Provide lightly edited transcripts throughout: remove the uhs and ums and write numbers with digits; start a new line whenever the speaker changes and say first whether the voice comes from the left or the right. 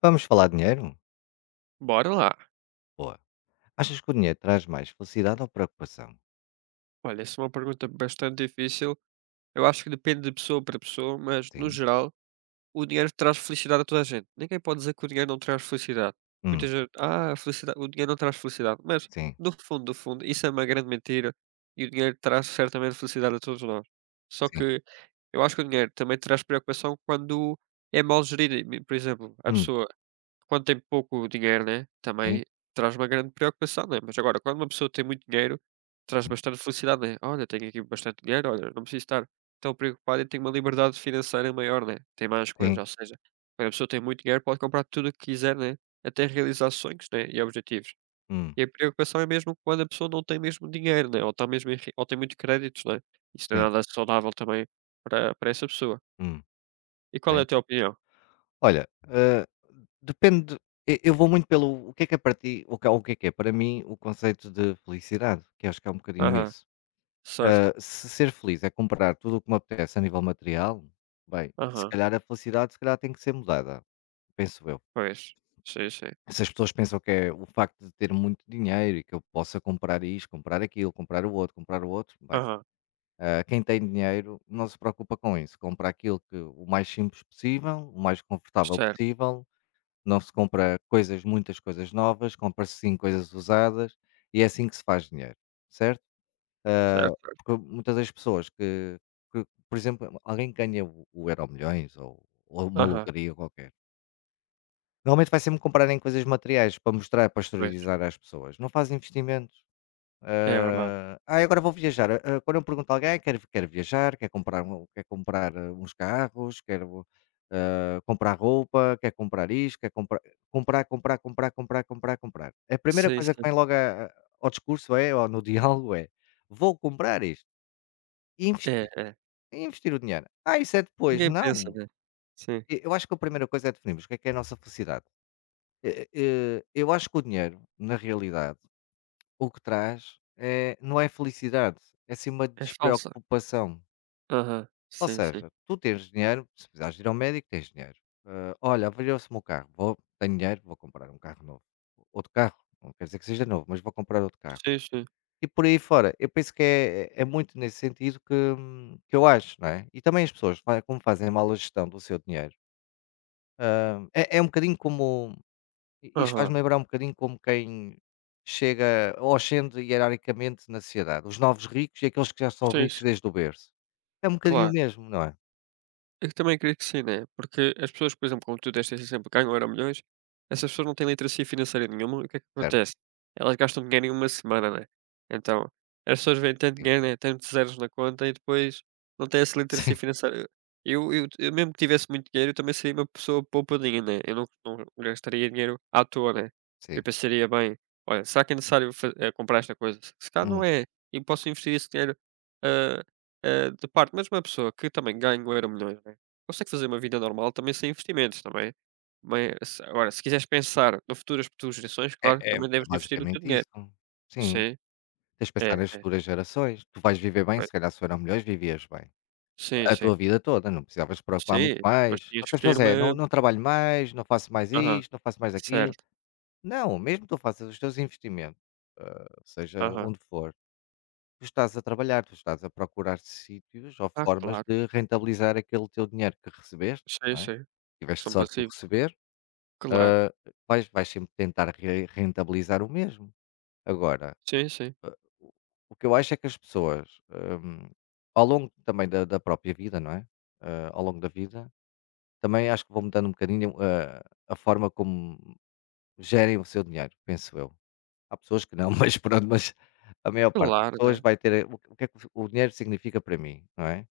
left: Vamos falar de dinheiro?
right: Bora lá.
left: Boa. Achas que o dinheiro traz mais felicidade ou preocupação?
right: Olha, essa é uma pergunta bastante difícil. Eu acho que depende de pessoa para pessoa, mas no
left: Sim.
right: geral, o dinheiro traz felicidade a toda a gente. Ninguém pode dizer que o dinheiro não traz felicidade. Muita
left: Hum.
right: gente, a felicidade, o dinheiro não traz felicidade. Mas,
left: Sim.
right: no fundo, do fundo, isso é uma grande mentira e o dinheiro traz certamente felicidade a todos nós. Só
left: Sim.
right: que eu acho que o dinheiro também traz preocupação quando é mal gerido. Por exemplo, a
left: Hum.
right: pessoa Quando tem pouco dinheiro, né,
left: Sim.
right: também traz uma grande preocupação, né, mas agora quando uma pessoa tem muito dinheiro, traz
left: Sim.
right: bastante felicidade, né. "Olha, tenho aqui bastante dinheiro, olha, não preciso estar tão preocupado e tenho uma liberdade financeira maior", né, tem mais coisas,
left: Sim.
right: ou seja, quando a pessoa tem muito dinheiro pode comprar tudo o que quiser, né, até realizar sonhos, né, e objetivos.
left: Hum.
right: E a preocupação é mesmo quando a pessoa não tem mesmo dinheiro, né, ou está mesmo enri ou tem muitos créditos, né, isso não é
left: Sim.
right: nada saudável também para essa pessoa.
left: Hum.
right: E qual é
left: Ok.
right: a tua opinião?
left: Olha, depende. Eu vou muito pelo o que é para ti, o que é para mim o conceito de felicidade, que acho que é um bocadinho
right: Aham,
left: isso.
right: certo.
left: Se ser feliz é comprar tudo o que me apetece a nível material, bem, se
right: Aham,
left: calhar a felicidade se calhar tem que ser mudada, penso eu.
right: pois. Sim, sim.
left: Se as pessoas pensam que é o facto de ter muito dinheiro e que eu possa comprar isto, comprar aquilo, comprar o outro, bem,
right: Aham.
left: quem tem dinheiro não se preocupa com isso. Compra aquilo que o mais simples possível, o mais confortável
right: Certo,
left: possível, não se compra coisas, muitas coisas novas, compra-se sim coisas usadas e é assim que se faz dinheiro, certo?
right: certo, certo.
left: Porque muitas das pessoas que, por exemplo, alguém ganha o Euro Milhões ou uma
right: Aham,
left: lotaria qualquer. Normalmente vai sempre comprar em coisas materiais para mostrar, para
right: pois,
left: exteriorizar às pessoas. Não faz investimentos.
right: é verdade.
left: Ah, "Ai, agora vou viajar." Quando eu pergunto a alguém, quer viajar, quer comprar uns carros, quer comprar roupa, quer comprar isto, quer comprar, comprar, comprar, comprar, comprar, comprar, comprar. A primeira
right: Sim,
left: coisa que
right: sim.
left: vem logo ao discurso é, ou no diálogo é, vou comprar isto e
right: É,
left: investir.
right: é.
left: E investir o dinheiro. Ah, isso é depois.
right: Ninguém pensa,
left: Não.
right: né. Sim.
left: Eu acho que a primeira coisa é definirmos o que é a nossa felicidade. Eu acho que o dinheiro, na realidade, o que traz é não é felicidade, é sim uma
right: É falsa.
left: despreocupação.
right: Aham.
left: Ou
right: Sim, sim.
left: seja, tu tens dinheiro, se precisares ir ao médico, tens dinheiro. Olha, avaliou-se o meu carro, vou, tenho dinheiro, vou comprar um carro novo. Outro carro, não quer dizer que seja novo, mas vou comprar outro carro.
right: Sim, sim.
left: E por aí fora, eu penso que é, é muito nesse sentido que eu acho, não é? E também as pessoas, como fazem a mala gestão do seu dinheiro, é um bocadinho como I isto
right: Aham.
left: faz-me lembrar um bocadinho como quem chega ou ascende hierarquicamente na sociedade, os novos ricos e aqueles que já são
right: Sim,
left: ricos
right: sim.
left: desde o berço. É um bocadinho o
right: Claro.
left: mesmo, não é?
right: Eu também acredito que sim, né? Porque as pessoas, por exemplo, como tu deste esse exemplo, ganham euro milhões, essas pessoas não têm literacia financeira nenhuma, e o que é que
left: Certo,
right: acontece? Elas gastam dinheiro em uma semana, né? Então, as pessoas veem tanto
left: sim.
right: dinheiro, né? Tantos zeros na conta e depois não têm essa
left: Sim,
right: literacia financeira. Eu mesmo que tivesse muito dinheiro, eu também seria uma pessoa poupadinha, né? Eu não gastaria dinheiro à toa, né?
left: sim.
right: Eu pensaria bem, olha, será que é necessário comprar esta coisa? Se calhar não
left: Hum.
right: é, e posso investir esse dinheiro ah, de parte, mas uma pessoa que também ganha o Euromilhões, né, consegue fazer uma vida normal também sem investimentos, também. Mas se agora, se quiseres pensar no futuro das tuas gerações,
left: É
right: claro,
left: é
right: também
left: é
right: deves investir o teu
left: basicamente isso.
right: dinheiro.
left: Sim,
right: Sim,
left: tens de pensar
right: é,
left: nas
right: é,
left: futuras gerações. Tu vais viver bem,
right: pois.
left: se calhar se eram melhores, vivias bem.
right: Sim,
left: A tua
right: sim.
left: vida toda, não precisavas te preocupar
right: Sim,
left: muito
right: mas
left: mais. O
right: tinhas
left: que
right: que
left: as
right: ter
left: pessoas é: "Não
right: uma.
left: não trabalho mais, não faço mais
right: Aham,
left: isto, não faço mais aquilo".
right: certo.
left: Não, mesmo tu faças os teus investimentos, seja
right: Aham.
left: onde for tu estás a trabalhar, tu estás a procurar sítios ou
right: Ah,
left: formas
right: claro.
left: de rentabilizar aquele teu dinheiro que recebeste,
right: Sim,
left: não é?
right: sim.
left: Tiveste
right: São
left: sorte de o
right: passivos.
left: receber,
right: Claro.
left: ah, vais sempre tentar rentabilizar o mesmo. Agora,
right: Sim, sim.
left: o o que eu acho é que as pessoas, ao longo também da própria vida, não é? Ah, ao longo da vida, também acho que vão mudando um bocadinho a forma como gerem o seu dinheiro, penso eu. Há pessoas que não, mas pronto, mas a maior parte das
right: Claro,
left: pessoas
right: né.
left: vai ter. O que é que o dinheiro significa para mim, não é?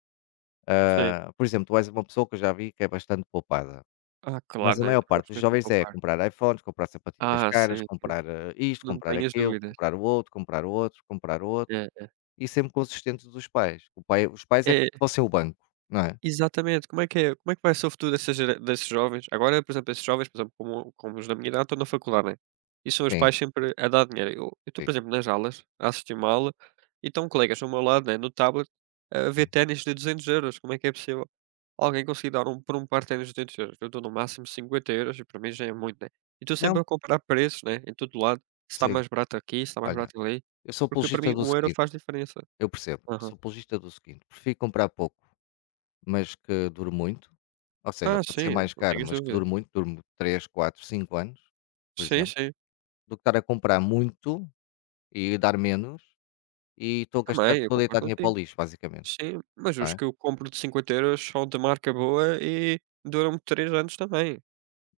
right: Sim.
left: Ah, por exemplo, tu és uma pessoa que eu já vi que é bastante poupada,
right: Ah, claro,
left: mas a
right: né.
left: maior
right: Eu
left: parte
right: gosto
left: dos
right: mesmo de
left: jovens é
right: poupar.
left: comprar iPhones, comprar sapatilhas
right: Ah,
left: caras,
right: sim, sim.
left: comprar, isto,
right: Não
left: comprar
right: tenhas
left: aquilo,
right: dúvidas.
left: comprar o outro, comprar o outro, comprar o outro,
right: É, é.
left: e sempre consistentes dos pais. O pai, os pais é que
right: É.
left: vão ser o banco, não é?
right: Exatamente. Como é que vai ser o futuro dessas gera desses jovens? Agora, por exemplo, esses jovens, por exemplo, como os da minha idade, estão na faculdade, né, e são os
left: Sim,
right: pais sempre a dar dinheiro. Eu estou, por
left: sim,
right: exemplo, nas aulas, a assistir uma aula, e estão colegas ao meu lado, né, no tablet, a ver
left: sim.
right: ténis de 200 €. Como é que é possível alguém conseguir dar um por um par de ténis de 200 €? Eu dou no máximo 50 € e para mim já é muito, né. E estou
left: Não,
right: sempre a comparar preços, né, em todo lado, se está
left: sim,
right: mais barato aqui, se está mais
left: olha,
right: barato ali,
left: eu sou
right: porque para
left: apologista
right: mim
left: do
right: 1 €
left: seguinte,
right: faz diferença.
left: eu percebo, eu
right: Aham.
left: sou apologista do seguinte, prefiro comprar pouco, mas que dure muito, ou seja,
right: Ah,
left: pode ser
right: sim,
left: mais
right: não
left: caro,
right: tenhas
left: mas que dure
right: dúvidas.
left: muito, dure 3, 4, 5 anos, por
right: Sim,
left: exemplo,
right: sim.
left: do que estar a comprar muito e dar menos, e
right: Também, eu
left: estou a
right: concordo
left: deitar dinheiro para o
right: contigo.
left: lixo basicamente,
right: Sim, mas
left: não
right: os
left: é?
right: que eu compro de 50 € são de marca boa e duram-me 3 anos também.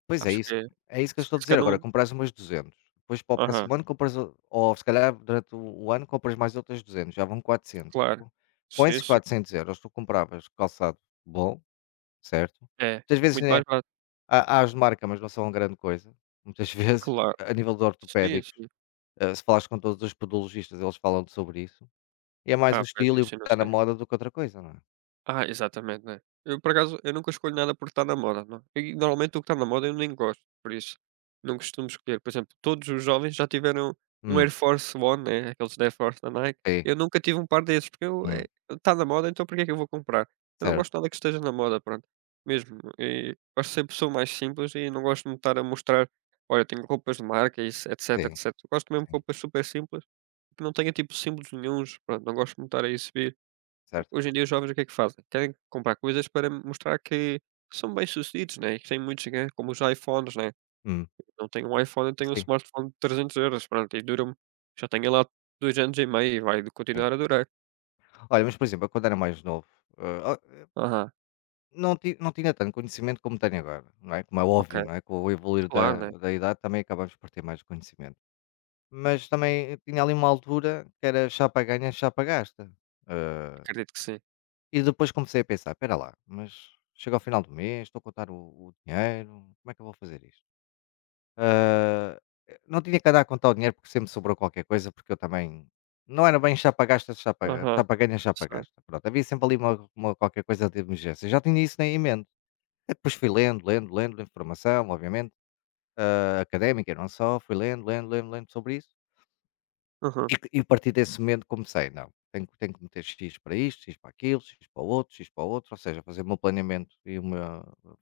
left: Pois é
right: Acho
left: isso
right: que é
left: é isso que eu
right: se
left: estou a
right: se
left: dizer
right: cada
left: agora,
right: um.
left: compras umas 200 depois para o
right: Aham,
left: próximo ano compras o ou se calhar durante o ano compras mais outras 200 já vão 400.
right: claro.
left: Co Com
right: Sim,
left: esses
right: sim.
left: 400€ tu compravas calçado bom, certo?
right: É,
left: Muitas vezes,
right: muito
left: né,
right: mais barato.
left: há os de marca, mas não são grande coisa, muitas vezes,
right: Claro.
left: a nível de
right: Sim,
left: ortopédicos,
right: sim.
left: se falares com todos os podologistas eles falam sobre isso, e é mais o
right: Ah, pois
left: estilo e o que
right: isso eu não
left: está na
right: sei.
left: moda do que outra coisa, não é?
right: Ah, exatamente, né. Eu por acaso, eu nunca escolho nada por estar na moda, não. E normalmente o que está na moda eu nem gosto, por isso, não costumo escolher. Por exemplo, todos os jovens já tiveram um
left: Hum,
right: Air Force One, né, aqueles da Air Force da Nike.
left: sim,
right: Eu nunca tive um par desses, porque eu,
left: hum,
right: está na moda, então por que é que eu vou comprar? Eu não
left: certo.
right: gosto de nada que esteja na moda, pronto, mesmo. E gosto de ser pessoa mais simples e não gosto de me estar a mostrar: "Olha, tenho roupas de marca", e isso, etc.
left: Sim,
right: etcétera. Gosto mesmo de
left: sim,
right: roupas super simples, que não tenha tipo símbolos nenhuns, pronto, não gosto de me estar a exibir.
left: certo.
right: Hoje em dia os jovens o que é que fazem? Querem comprar coisas para mostrar que são bem-sucedidos, né, e que têm muitos ganhos, como os iPhones, né.
left: Hum,
right: Não tenho um iPhone, eu tenho um
left: sim,
right: smartphone de 300 €, pronto, e dura-me, já tenho lá 2 anos e meio e vai
left: sim.
right: continuar a durar.
left: Olha, mas por exemplo, eu quando era mais novo, ah, ah,
right: Aham,
left: não, não tinha tanto conhecimento como tenho agora, não é? Como é
right: ok,
left: óbvio, não é? Com o evoluir
right: claro,
left: da,
right: né,
left: da idade também acabamos por ter mais conhecimento. Mas também tinha ali uma altura que era chapa ganha, chapa gasta. Ah,
right: acredito que sim.
left: e depois comecei a pensar, espera lá, mas chega ao final do mês, estou a contar o dinheiro, como é que eu vou fazer isto? Ah, não tinha que andar a contar o dinheiro porque sempre sobrou qualquer coisa, porque eu também não era bem chapa gasta,
right: Aham,
left: chapa ganha, chapa
right: sim.
left: gasta. Pronto, havia sempre ali uma qualquer coisa de emergência. Já tinha isso em mente. E depois fui lendo, lendo, lendo, lendo informação, obviamente, académica e não só, fui lendo, lendo, lendo, lendo sobre isso.
right: Aham,
left: E a partir desse momento comecei, não, tenho que meter X para isto, X para aquilo, X para o outro, X para o outro, ou seja, fazer o meu planeamento e o meu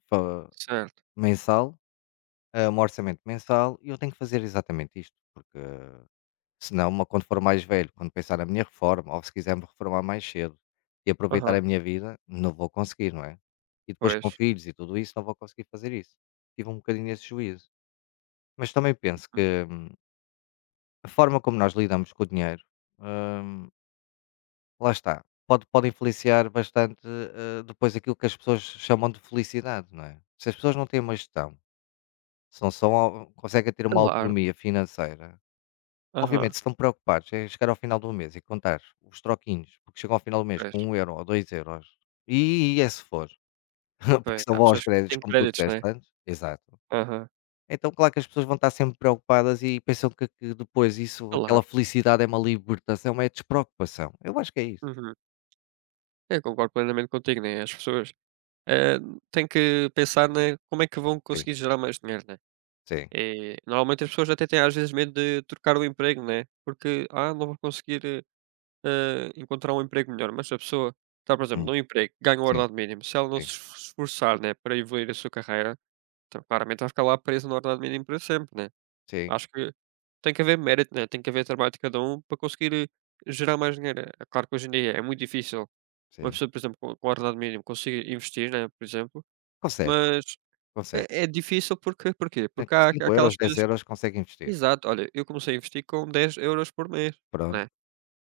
left: fa-
right: certo.
left: mensal, o meu orçamento mensal, e eu tenho que fazer exatamente isto, porque se não, uma quando for mais velho, quando pensar na minha reforma, ou se quiser me reformar mais cedo e aproveitar
right: Aham,
left: a minha vida, não vou conseguir, não é? E depois com
right: pois.
left: filhos e tudo isso, não vou conseguir fazer isso. Tive um bocadinho esse juízo. Mas também penso
right: Hum,
left: que a forma como nós lidamos com o dinheiro, hum, lá está, pode influenciar bastante depois aquilo que as pessoas chamam de felicidade, não é? Se as pessoas não têm uma gestão, se não são, conseguem ter uma
right: claro.
left: autonomia financeira, obviamente,
right: Aham,
left: se estão preocupados é chegar ao final do mês e contar os troquinhos, porque chegam ao final do mês
right: pois,
left: com 1€, ou 2€ e é se for, porque
right: pois.
left: são
right: Há
left: bons
right: pessoas que
left: créditos,
right: têm
left: como tu
right: créditos,
left: disseste
right: né.
left: antes. Exato.
right: Aham,
left: Então, claro que as pessoas vão estar sempre preocupadas e pensam que depois isso
right: claro.
left: aquela felicidade é uma libertação, é despreocupação. Eu acho que é isso.
right: Uhum. Eu concordo plenamente contigo, né, as pessoas Eh, tem que pensar, né, como é que vão
left: Sim,
right: conseguir gerar mais dinheiro, né?
left: sim.
right: Normalmente as pessoas até têm às vezes medo de trocar o emprego, né? Porque, não vou conseguir encontrar um emprego melhor. Mas se a pessoa está, por exemplo,
left: Hum,
right: num emprego, ganha o
left: sim,
right: ordenado mínimo. Se ela não se
left: sim,
right: esforçar, né, para evoluir a sua carreira, então claramente vai ficar lá presa no ordenado mínimo para sempre, né?
left: sim,
right: Acho que tem que haver mérito, né? Tem que haver trabalho de cada um para conseguir gerar mais dinheiro. É claro que hoje em dia é muito difícil uma
left: sim.
right: pessoa, por exemplo, com ordenado mínimo conseguir investir, né, por exemplo,
left: Consegue,
right: mas
left: consegue.
right: é difícil porque porquê? Porque há
left: 5€,
right: aquelas
left: dez
right: coisas.
left: euros consegue investir.
right: Exato, olha, eu comecei a investir com 10 € por mês,
left: Pronto,
right: né.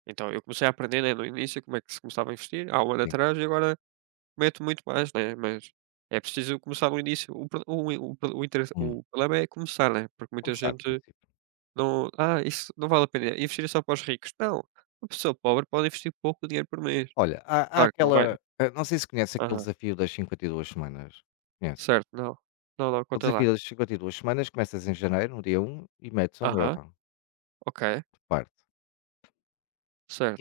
right: Então eu comecei a aprender, né, no início como é que se começava a investir, há um ano
left: sim.
right: atrás e agora meto muito mais, né, mas é preciso começar no início. O pro o o pro o interesse
left: Hum,
right: o problema é começar, né, porque
left: como
right: muita
left: sabe.
right: gente não: "Ah, isso não vale a pena, investir é só para os ricos". Não, uma pessoa pobre pode investir pouco dinheiro por mês.
left: Olha, há
right: Claro que não vai.
left: aquela não sei se conhece aquele
right: Aham,
left: desafio das 52 semanas. Conheces?
right: certo, não. Não, não,
left: O
right: conta lá.
left: desafio das 52 semanas começas em janeiro, no dia 1, e metes um
right: Aham,
left: euro
right: ok,
left: de parte.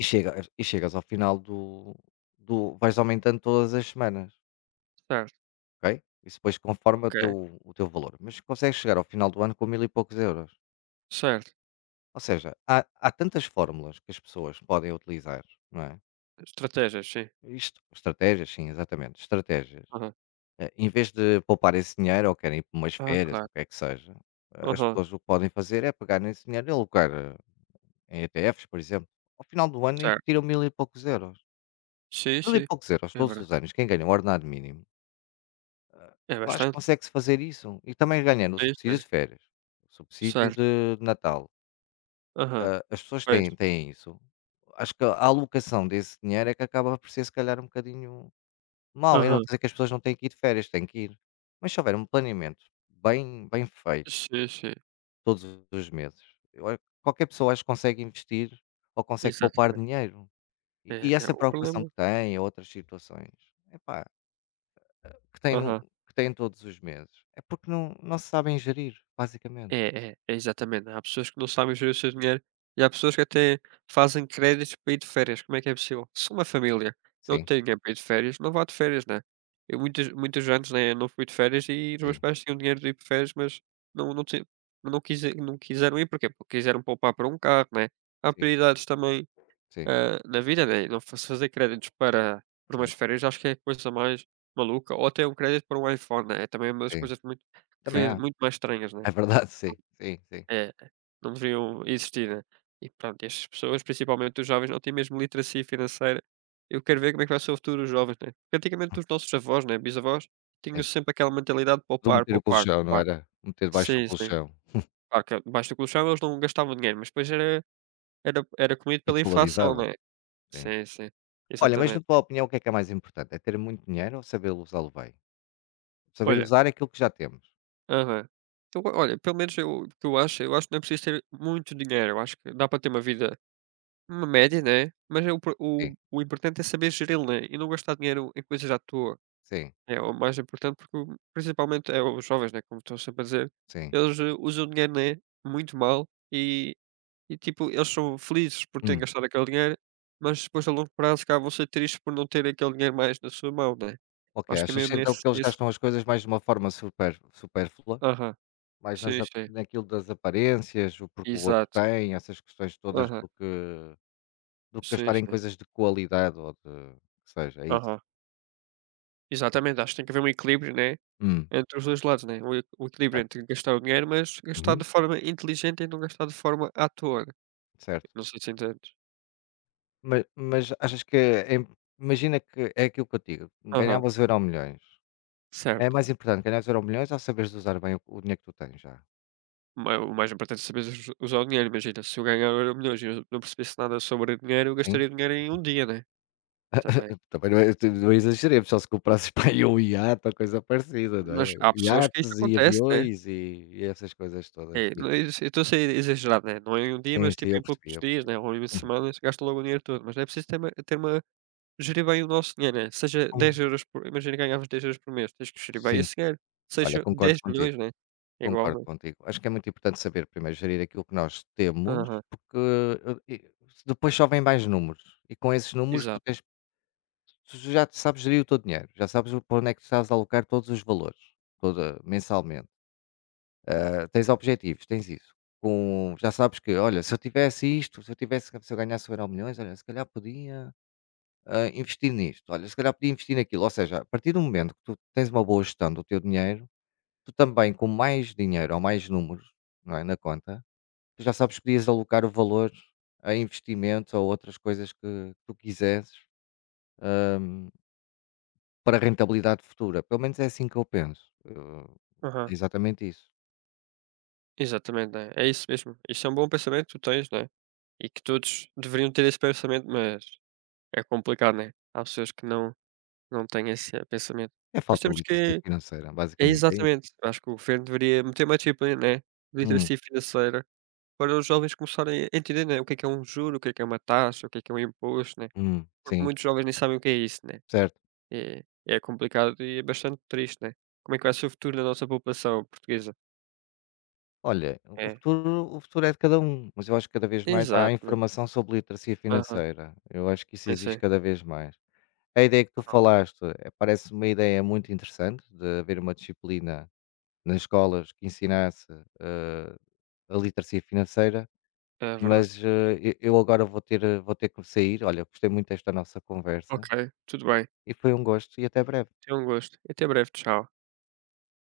left: E chegas ao final do do vais aumentando todas as semanas,
right: certo,
left: ok? Isso depois conforme o
right: ok,
left: teu o teu valor, mas consegues chegar ao final do ano com mil e poucos euros.
right: certo.
left: Ou seja, há tantas fórmulas que as pessoas podem utilizar, não é?
right: Estratégias, sim.
left: Isto estratégias, sim, exatamente, estratégias.
right: Aham.
left: Em vez de poupar esse dinheiro ou querem ir para umas
right: Ah,
left: férias, o
right: claro.
left: que é que seja, as
right: Aham.
left: pessoas o que podem fazer é pegar nesse dinheiro e alocar em ETFs, por exemplo. Ao final do ano
right: Certo.
left: investiram mil e poucos euros.
right: Sim,
left: Mil e
right: sim.
left: poucos euros
right: É
left: todos os
right: verdade.
left: anos, quem ganha um ordenado mínimo,
right: É
left: eu acho que
right: bastante.
left: consegue-se fazer isso. E também ganhando o
right: Sim,
left: subsídio
right: sim.
left: de férias, o subsídio
right: Certo.
left: de Natal.
right: Aham.
left: As pessoas têm,
right: Pois.
left: têm isso. Acho que a alocação desse dinheiro é que acaba por ser se calhar um bocadinho mal, eu não
right: Aham.
left: dizer que as pessoas não têm que ir de férias, têm que ir. Mas se houver um planeamento bem, bem feito.
right: Sim, sim.
left: Todos os meses. Eu A qualquer pessoa acho que consegue investir ou consegue poupar
right: Exatamente.
left: dinheiro. E
right: É
left: e
right: é
left: essa
right: o
left: preocupação
right: problema.
left: que tem ou outras situações, epá, que tem no
right: Aham.
left: que tem todos os meses, é porque não se sabem gerir, basicamente.
right: É, é, é exatamente. Há pessoas que não sabem gerir o seu dinheiro e há pessoas que até fazem créditos para ir de férias. Como é que é possível? Se uma família não
left: Sim,
right: tem dinheiro para ir de férias, não vá de férias, né? Eu muitos, muitos anos, né, não fui de férias e os meus
left: sim,
right: pais tinham dinheiro de ir de férias, mas não, não, ti- não quiseram ir. Porquê? Porque quiseram poupar para um carro, né? Há
left: sim,
right: prioridades também,
left: sim,
right: na vida, né? E não fazer créditos para
left: sim,
right: umas férias acho que é a coisa mais maluca. Ou até um crédito para um iPhone, né? É também uma das
left: sim.
right: coisas muito,
left: Também há.
right: muito mais estranhas, né?
left: É verdade, sim, sim, sim,
right: É, não deveriam existir, né. E pronto, e estas pessoas, principalmente os jovens, não têm mesmo literacia financeira. Eu quero ver como é que vai ser o futuro dos jovens, né. Porque antigamente os nossos avós, né, bisavós, tinham
left: sim.
right: sempre aquela mentalidade de
left: Do
right: poupar,
left: meter o
right: poupar,
left: colchão, não
right: poupar.
left: era? Meter debaixo do
right: Sim, sim.
left: colchão.
right: Claro que debaixo do colchão eles não gastavam dinheiro, mas depois era comido
left: E
right: pela inflação,
left: desvalorizava,
right: né.
left: sim.
right: Sim, sim,
left: Olha, mas na
right: exatamente.
left: tua opinião o que é mais importante? É ter muito dinheiro ou saber usá-lo bem? Saber
right: Olha.
left: usar aquilo que já temos.
right: Aham. Então, olha, pelo menos eu o que eu acho que não é preciso ter muito dinheiro, eu acho que dá para ter uma vida. Uma média, né, mas é o pro
left: Sim,
right: o importante é saber geri-lo, né, e não gastar dinheiro em coisas à toa.
left: sim.
right: É o mais importante, porque o principalmente é os jovens, né, como estou sempre a dizer,
left: Sim.
right: eles, usam o dinheiro, né, muito mal e tipo, eles são felizes por terem
left: Hum,
right: gastado aquele dinheiro, mas depois a longo prazo, se calhar, vão ser tristes por não terem aquele dinheiro mais na sua mão, né.
left: ok.
right: Acho que é
left: Achas
right: mesmo
left: então
right: esse
left: que eles
right: esse
left: gastam as coisas mais de uma forma super supérflua,
right: Aham,
left: mais nas
right: sim,
left: a
right: sim,
left: naquilo das aparências, o porque o outro
right: exato.
left: tem, essas questões todas
right: Aham,
left: do que
right: sim,
left: gastar em
right: sim.
left: coisas de qualidade ou de que seja, é isso?
right: Aham. Exatamente, acho que tem que haver um equilíbrio, né.
left: Hum,
right: Entre os 2 lados, né, o equilíbrio
left: certo.
right: entre gastar o dinheiro, mas gastar de
left: Uhum,
right: forma inteligente e não gastar de forma à toa.
left: certo.
right: Não sei se entendes.
left: Mas achas que em imagina que é aquilo que eu te digo,
right: Aham,
left: ganhavas euro milhões. É
right: certo.
left: mais importante ganhares milhões ou saberes usar bem o dinheiro que tu tens já?
right: Ma o mais importante é saberes us usar o dinheiro, imagina, se eu ganhar euro milhões e eu não percebesse nada sobre dinheiro, eu
left: Sim?
right: gastaria dinheiro em um dia, né, também.
left: Também não é, não exageremos, só se comprasses para aí um iate ou coisa parecida, não
right: Mas
left: é?
right: há pessoas que isso
left: Iates e
right: acontece, né.
left: aviões e essas coisas todas.
right: É,
left: Sim,
right: não é eu estou a ser exagerado, né, não é em um dia,
left: sim,
right: mas
left: sim,
right: tipo
left: eu
right: em
left: percebi,
right: poucos
left: eu
right: dias,
left: percebi.
right: né, ou em
left: Uhum.
right: semanas, gastam logo o dinheiro todo, mas é preciso ter uma gerir bem o nosso dinheiro, né, seja 10
left: Hum,
right: euros por imagina, ganhavas 10 € por mês, tens que gerir bem
left: sim,
right: esse dinheiro,
left: olha,
right: seja
left: concordo
right: dez
left: contigo,
right: milhões né, é igual,
left: concordo
right: né.
left: contigo. Acho que é muito importante saber primeiro gerir aquilo que nós temos,
right: Aham,
left: porque, e depois só vêm mais números e com esses números
right: exato.
left: tu já sabes gerir o teu dinheiro, já sabes o para onde é que tu estás a alocar todos os valores, toda mensalmente. Tens objetivos, tens isso. Já sabes que, olha, se eu tivesse isto, se eu tivesse, se eu ganhasse o milhões, olha, se calhar podia investir nisto, olha, se calhar podia investir naquilo. Ou seja, a partir do momento que tu tens uma boa gestão do teu dinheiro, tu também com mais dinheiro ou mais números não é, na conta, tu já sabes que podias alocar o valor a investimentos ou outras coisas que tu quiseres para rentabilidade futura. Pelo menos é assim que eu penso. É
right: Aham,
left: exatamente isso.
right: exatamente, né, é isso mesmo. Isso é um bom pensamento que tu tens, né, e que todos deveriam ter esse pensamento, mas é complicado, né, há pessoas que não têm esse pensamento.
left: É
right: Mas
left: falta de
right: temos
left: literacia
right: que.
left: financeira,
right: É
left: basicamente é
right: exatamente, acho que o governo deveria meter uma disciplina, né,
left: isso.
right: literacia financeira, para os jovens começarem a entender, né, o que é um juro, o que é uma taxa, o que é um imposto, né. Porque
left: Sim,
right: muitos jovens nem sabem o que é isso, né.
left: certo.
right: é é complicado e é bastante triste, né. Como é que vai ser o futuro da nossa população portuguesa?
left: Olha, o
right: É,
left: futuro o futuro é de cada um, mas eu acho que cada vez mais há
right: exato, né.
left: informação sobre literacia
right: Aham,
left: financeira. Eu acho que isso
right: sim,
left: existe
right: sim,
left: cada vez mais. A ideia que tu falaste, parece-me uma ideia muito interessante de haver uma disciplina nas escolas que ensinasse, eh, a literacia financeira,
right: é verdade.
left: mas, e eu agora vou ter que sair. Olha, gostei muito desta nossa
right: Ok,
left: conversa
right: tudo bem,
left: e foi um gosto e até breve.
right: foi um gosto e até breve, tchau.